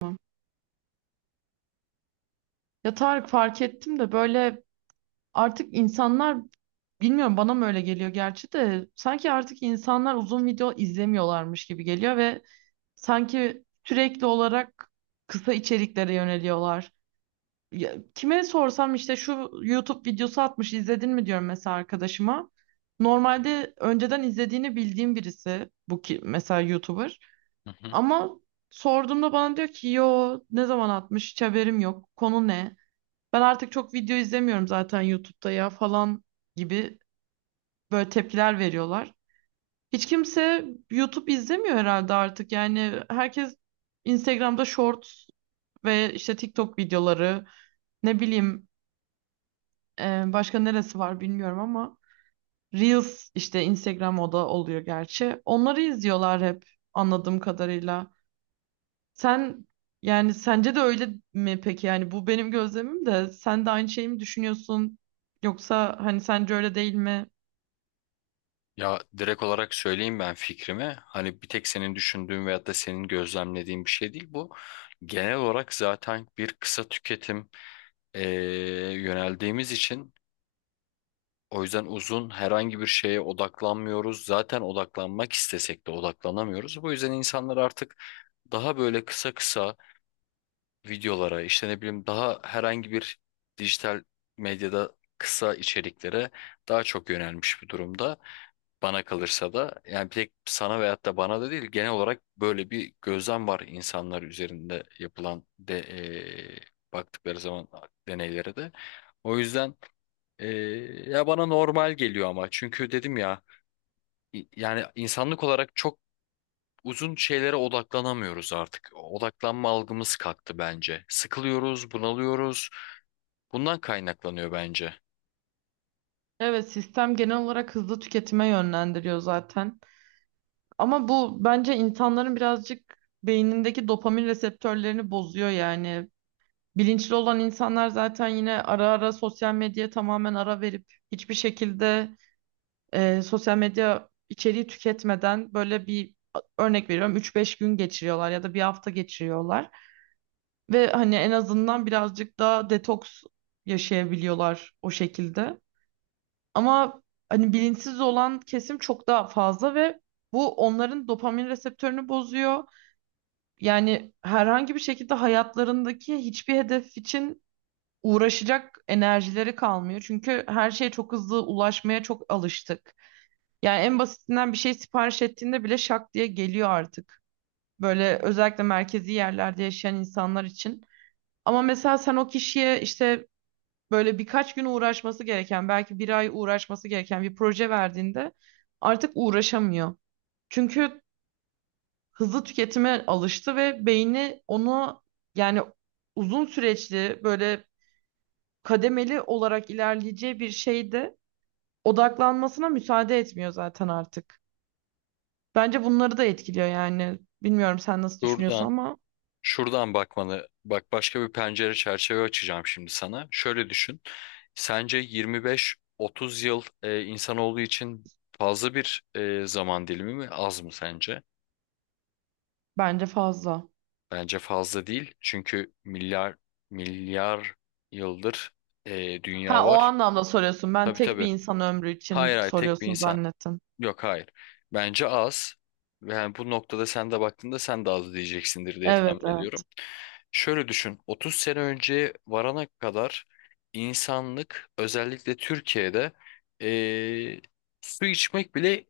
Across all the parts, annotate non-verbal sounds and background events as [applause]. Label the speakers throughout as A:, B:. A: Tamam. Ya Tarık, fark ettim de böyle artık insanlar, bilmiyorum bana mı öyle geliyor gerçi de, sanki artık insanlar uzun video izlemiyorlarmış gibi geliyor ve sanki sürekli olarak kısa içeriklere yöneliyorlar. Ya, kime sorsam işte şu YouTube videosu atmış izledin mi diyorum mesela arkadaşıma. Normalde önceden izlediğini bildiğim birisi bu, ki mesela YouTuber
B: Hı hı.
A: ama sorduğumda bana diyor ki yo, ne zaman atmış, hiç haberim yok, konu ne? Ben artık çok video izlemiyorum zaten YouTube'da ya falan gibi böyle tepkiler veriyorlar. Hiç kimse YouTube izlemiyor herhalde artık. Yani herkes Instagram'da Shorts ve işte TikTok videoları, ne bileyim, e, başka neresi var bilmiyorum ama Reels işte Instagram, o da oluyor gerçi. Onları izliyorlar hep, anladığım kadarıyla. Sen, yani sence de öyle mi peki? Yani bu benim gözlemim, de sen de aynı şeyi mi düşünüyorsun? Yoksa hani sence öyle değil mi?
B: Ya direkt olarak söyleyeyim ben fikrimi. Hani bir tek senin düşündüğün veyahut da senin gözlemlediğin bir şey değil bu. Genel olarak zaten bir kısa tüketim yöneldiğimiz için o yüzden uzun herhangi bir şeye odaklanmıyoruz. Zaten odaklanmak istesek de odaklanamıyoruz. Bu yüzden insanlar artık daha böyle kısa kısa videolara işte ne bileyim daha herhangi bir dijital medyada kısa içeriklere daha çok yönelmiş bir durumda. Bana kalırsa da yani bir tek sana veyahut da bana da değil genel olarak böyle bir gözlem var insanlar üzerinde yapılan de baktıkları zaman deneylere de. O yüzden ya bana normal geliyor ama çünkü dedim ya yani insanlık olarak çok uzun şeylere odaklanamıyoruz artık. Odaklanma algımız kalktı bence. Sıkılıyoruz, bunalıyoruz. Bundan kaynaklanıyor bence.
A: Evet, sistem genel olarak hızlı tüketime yönlendiriyor zaten. Ama bu bence insanların birazcık beynindeki dopamin reseptörlerini bozuyor yani. Bilinçli olan insanlar zaten yine ara ara sosyal medyaya tamamen ara verip hiçbir şekilde sosyal medya içeriği tüketmeden böyle bir, örnek veriyorum, üç beş gün geçiriyorlar ya da bir hafta geçiriyorlar ve hani en azından birazcık daha detoks yaşayabiliyorlar o şekilde. Ama hani bilinçsiz olan kesim çok daha fazla ve bu onların dopamin reseptörünü bozuyor. Yani herhangi bir şekilde hayatlarındaki hiçbir hedef için uğraşacak enerjileri kalmıyor. Çünkü her şeye çok hızlı ulaşmaya çok alıştık. Yani en basitinden bir şey sipariş ettiğinde bile şak diye geliyor artık. Böyle özellikle merkezi yerlerde yaşayan insanlar için. Ama mesela sen o kişiye işte böyle birkaç gün uğraşması gereken, belki bir ay uğraşması gereken bir proje verdiğinde artık uğraşamıyor. Çünkü hızlı tüketime alıştı ve beyni onu, yani uzun süreçli böyle kademeli olarak ilerleyeceği bir şeyde odaklanmasına müsaade etmiyor zaten artık. Bence bunları da etkiliyor yani. Bilmiyorum sen nasıl düşünüyorsun
B: Buradan
A: ama
B: Şuradan bakmanı, bak başka bir pencere çerçeve açacağım şimdi sana. Şöyle düşün. Sence 25-30 yıl insanoğlu için fazla bir zaman dilimi mi, az mı sence?
A: bence fazla.
B: Bence fazla değil. Çünkü milyar milyar yıldır
A: Ha,
B: dünya
A: o
B: var.
A: anlamda soruyorsun. Ben
B: Tabii
A: tek bir
B: tabii.
A: insan ömrü
B: Hayır
A: için
B: hayır tek bir
A: soruyorsun
B: insan.
A: zannettim.
B: Yok hayır. Bence az. Yani bu noktada sen de baktığında sen de az diyeceksindir diye
A: Evet,
B: tahmin
A: evet,
B: ediyorum. Şöyle düşün. 30 sene önce varana kadar insanlık özellikle Türkiye'de eee, su içmek bile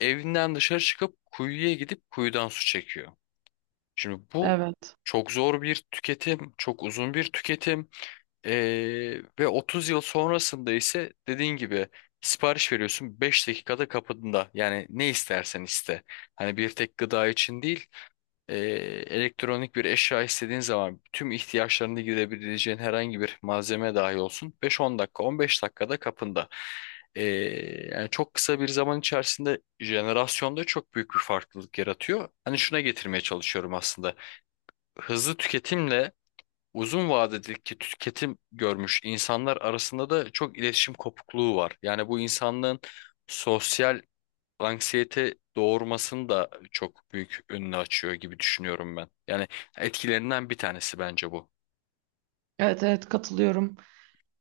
B: evinden dışarı çıkıp kuyuya gidip kuyudan su çekiyor. Şimdi bu
A: evet.
B: çok zor bir tüketim, çok uzun bir tüketim. Ve 30 yıl sonrasında ise dediğin gibi sipariş veriyorsun 5 dakikada kapında. Yani ne istersen iste. Hani bir tek gıda için değil, ee, elektronik bir eşya istediğin zaman tüm ihtiyaçlarını gidebileceğin herhangi bir malzeme dahi olsun 5-10 dakika, 15 dakikada kapında. Ee, Yani çok kısa bir zaman içerisinde jenerasyonda çok büyük bir farklılık yaratıyor. Hani şuna getirmeye çalışıyorum aslında. Hızlı tüketimle uzun vadedeki tüketim görmüş insanlar arasında da çok iletişim kopukluğu var. Yani bu insanlığın sosyal anksiyete doğurmasını da çok büyük önünü açıyor gibi düşünüyorum ben. Yani etkilerinden bir tanesi bence bu.
A: Evet, evet, katılıyorum.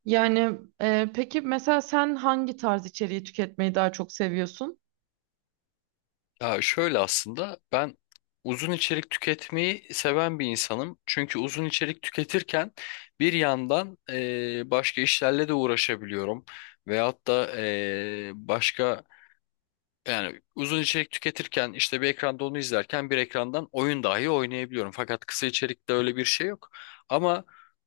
A: Yani peki mesela sen hangi tarz içeriği tüketmeyi daha çok seviyorsun?
B: Ya şöyle aslında ben uzun içerik tüketmeyi seven bir insanım. Çünkü uzun içerik tüketirken bir yandan başka işlerle de uğraşabiliyorum. Veyahut da başka Yani uzun içerik tüketirken işte bir ekranda onu izlerken bir ekrandan oyun dahi oynayabiliyorum. Fakat kısa içerikte öyle bir şey yok. Ama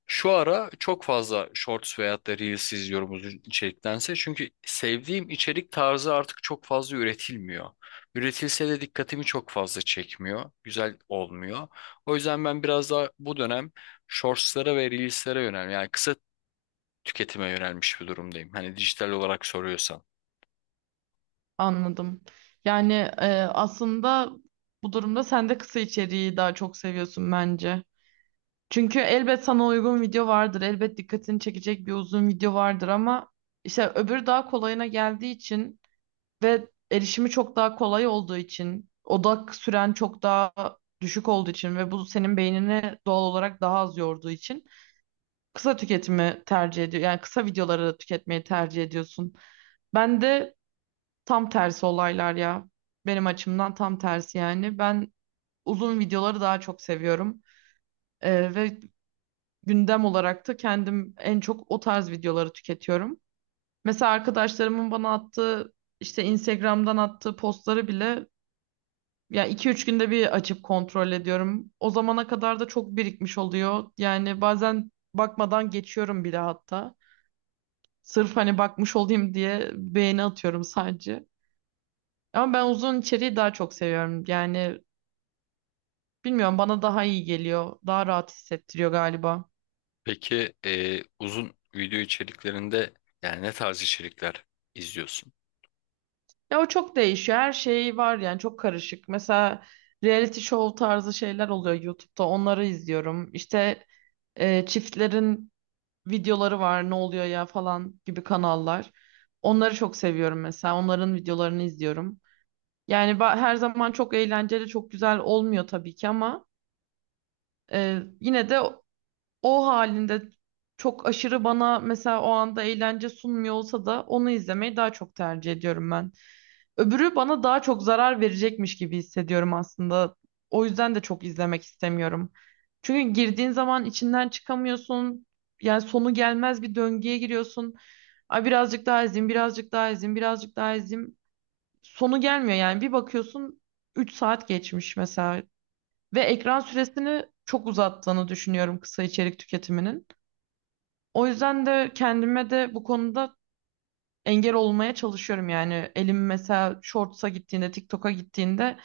B: şu ara çok fazla Shorts veyahut da Reels izliyorum uzun içeriktense. Çünkü sevdiğim içerik tarzı artık çok fazla üretilmiyor. Üretilse de dikkatimi çok fazla çekmiyor. Güzel olmuyor. O yüzden ben biraz daha bu dönem Shorts'lara ve Reels'lere yani kısa tüketime yönelmiş bir durumdayım. Hani dijital olarak soruyorsan.
A: Anladım. Yani, aslında bu durumda sen de kısa içeriği daha çok seviyorsun bence. Çünkü elbet sana uygun video vardır. Elbet dikkatini çekecek bir uzun video vardır ama işte öbürü daha kolayına geldiği için ve erişimi çok daha kolay olduğu için, odak süren çok daha düşük olduğu için ve bu senin beynini doğal olarak daha az yorduğu için kısa tüketimi tercih ediyor. Yani kısa videoları tüketmeyi tercih ediyorsun. Ben de tam tersi olaylar ya. Benim açımdan tam tersi yani. Ben uzun videoları daha çok seviyorum. Ve gündem olarak da kendim en çok o tarz videoları tüketiyorum. Mesela arkadaşlarımın bana attığı, işte Instagram'dan attığı postları bile ya iki üç günde bir açıp kontrol ediyorum. O zamana kadar da çok birikmiş oluyor. Yani bazen bakmadan geçiyorum bile hatta. Sırf hani bakmış olayım diye beğeni atıyorum sadece. Ama ben uzun içeriği daha çok seviyorum. Yani bilmiyorum, bana daha iyi geliyor. Daha rahat hissettiriyor galiba.
B: Peki uzun video içeriklerinde yani ne tarz içerikler izliyorsun?
A: Ya o çok değişiyor. Her şey var yani, çok karışık. Mesela reality show tarzı şeyler oluyor YouTube'da. Onları izliyorum. İşte çiftlerin videoları var. Ne oluyor ya falan gibi kanallar. Onları çok seviyorum mesela. Onların videolarını izliyorum. Yani her zaman çok eğlenceli, çok güzel olmuyor tabii ki ama yine de o halinde çok aşırı, bana mesela o anda eğlence sunmuyor olsa da onu izlemeyi daha çok tercih ediyorum ben. Öbürü bana daha çok zarar verecekmiş gibi hissediyorum aslında. O yüzden de çok izlemek istemiyorum. Çünkü girdiğin zaman içinden çıkamıyorsun. Yani sonu gelmez bir döngüye giriyorsun. Ay, birazcık daha izleyeyim, birazcık daha izleyeyim, birazcık daha izleyeyim. Sonu gelmiyor yani. Bir bakıyorsun 3 saat geçmiş mesela. Ve ekran süresini çok uzattığını düşünüyorum kısa içerik tüketiminin. O yüzden de kendime de bu konuda engel olmaya çalışıyorum yani. Elim mesela Shorts'a gittiğinde, TikTok'a gittiğinde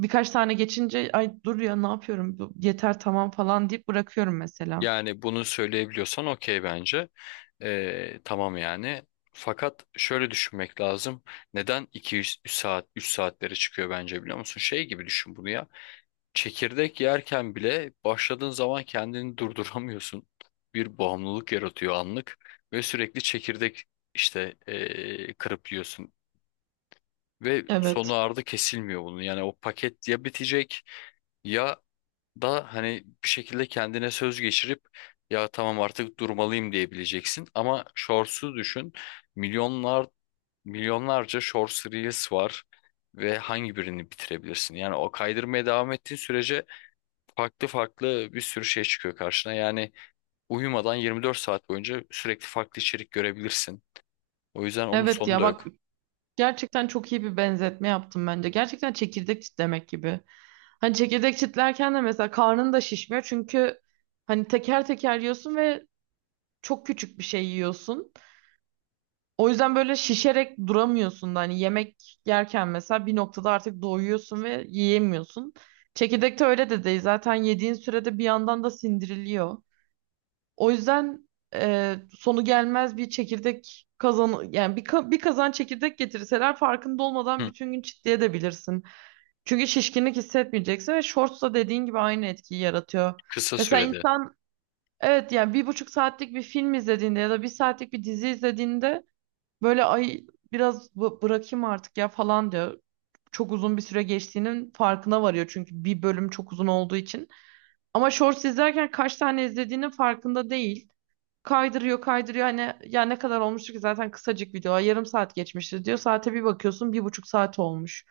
A: birkaç tane geçince ay dur ya, ne yapıyorum? Yeter, tamam falan deyip bırakıyorum mesela.
B: Yani bunu söyleyebiliyorsan okey bence. E, tamam yani. Fakat şöyle düşünmek lazım. Neden 2-3 saat, 3 saatlere çıkıyor bence biliyor musun? Şey gibi düşün bunu ya. Çekirdek yerken bile başladığın zaman kendini durduramıyorsun. Bir bağımlılık yaratıyor anlık ve sürekli çekirdek işte kırıp yiyorsun. Ve sonu
A: Evet.
B: ardı kesilmiyor bunun. Yani o paket ya bitecek ya da hani bir şekilde kendine söz geçirip ya tamam artık durmalıyım diyebileceksin. Ama Shorts'u düşün. Milyonlar milyonlarca Shorts Reels var ve hangi birini bitirebilirsin? Yani o kaydırmaya devam ettiğin sürece farklı farklı bir sürü şey çıkıyor karşına. Yani uyumadan 24 saat boyunca sürekli farklı içerik görebilirsin. O yüzden onun
A: Evet
B: sonu
A: ya
B: da
A: bak,
B: yok.
A: gerçekten çok iyi bir benzetme yaptım bence. Gerçekten çekirdek çitlemek gibi. Hani çekirdek çitlerken de mesela karnın da şişmiyor çünkü hani teker teker yiyorsun ve çok küçük bir şey yiyorsun. O yüzden böyle şişerek duramıyorsun da, hani yemek yerken mesela bir noktada artık doyuyorsun ve yiyemiyorsun. Çekirdekte öyle de değil. Zaten yediğin sürede bir yandan da sindiriliyor. O yüzden sonu gelmez bir çekirdek kazan, yani bir kazan çekirdek getirseler farkında olmadan
B: Hı,
A: bütün gün çitli. Çünkü şişkinlik hissetmeyeceksin ve Shorts da dediğin gibi aynı etkiyi yaratıyor.
B: kısa
A: Mesela
B: sürede.
A: insan, evet yani 1,5 saatlik bir film izlediğinde ya da bir saatlik bir dizi izlediğinde böyle, ay biraz bırakayım artık ya falan diyor. Çok uzun bir süre geçtiğinin farkına varıyor çünkü bir bölüm çok uzun olduğu için. Ama Shorts izlerken kaç tane izlediğinin farkında değil. Kaydırıyor kaydırıyor, hani ya ne kadar olmuştu ki zaten kısacık video, yarım saat geçmişti diyor. Saate bir bakıyorsun 1,5 saat olmuş.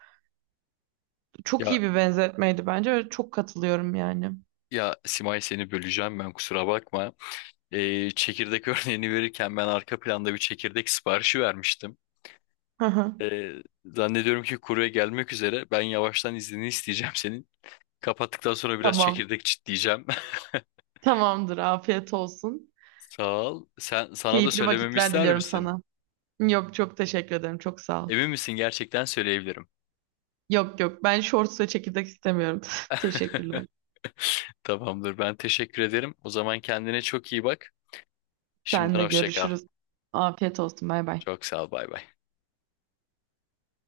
A: Çok
B: Ya
A: iyi bir benzetmeydi bence ve çok katılıyorum yani.
B: Ya Simay, seni böleceğim, ben kusura bakma. Çekirdek [laughs] örneğini verirken ben arka planda bir çekirdek siparişi vermiştim.
A: Hı hı.
B: Ee, Zannediyorum ki kurye gelmek üzere. Ben yavaştan iznini isteyeceğim senin. Kapattıktan sonra biraz
A: Tamam,
B: çekirdek çitleyeceğim. [laughs]
A: tamamdır, afiyet olsun.
B: Sağ ol. Sana da
A: Keyifli
B: söylememi
A: vakitler
B: ister
A: diliyorum
B: misin?
A: sana. Yok çok teşekkür ederim, çok sağ ol.
B: Emin misin, gerçekten söyleyebilirim.
A: Yok yok, ben Shorts ve çekirdek istemiyorum. [laughs] Teşekkürler.
B: [laughs] Tamamdır, ben teşekkür ederim. O zaman kendine çok iyi bak.
A: Sen
B: Şimdiden
A: de
B: hoşça kal.
A: görüşürüz. Afiyet olsun, bay bay.
B: Çok sağ ol, bay bay.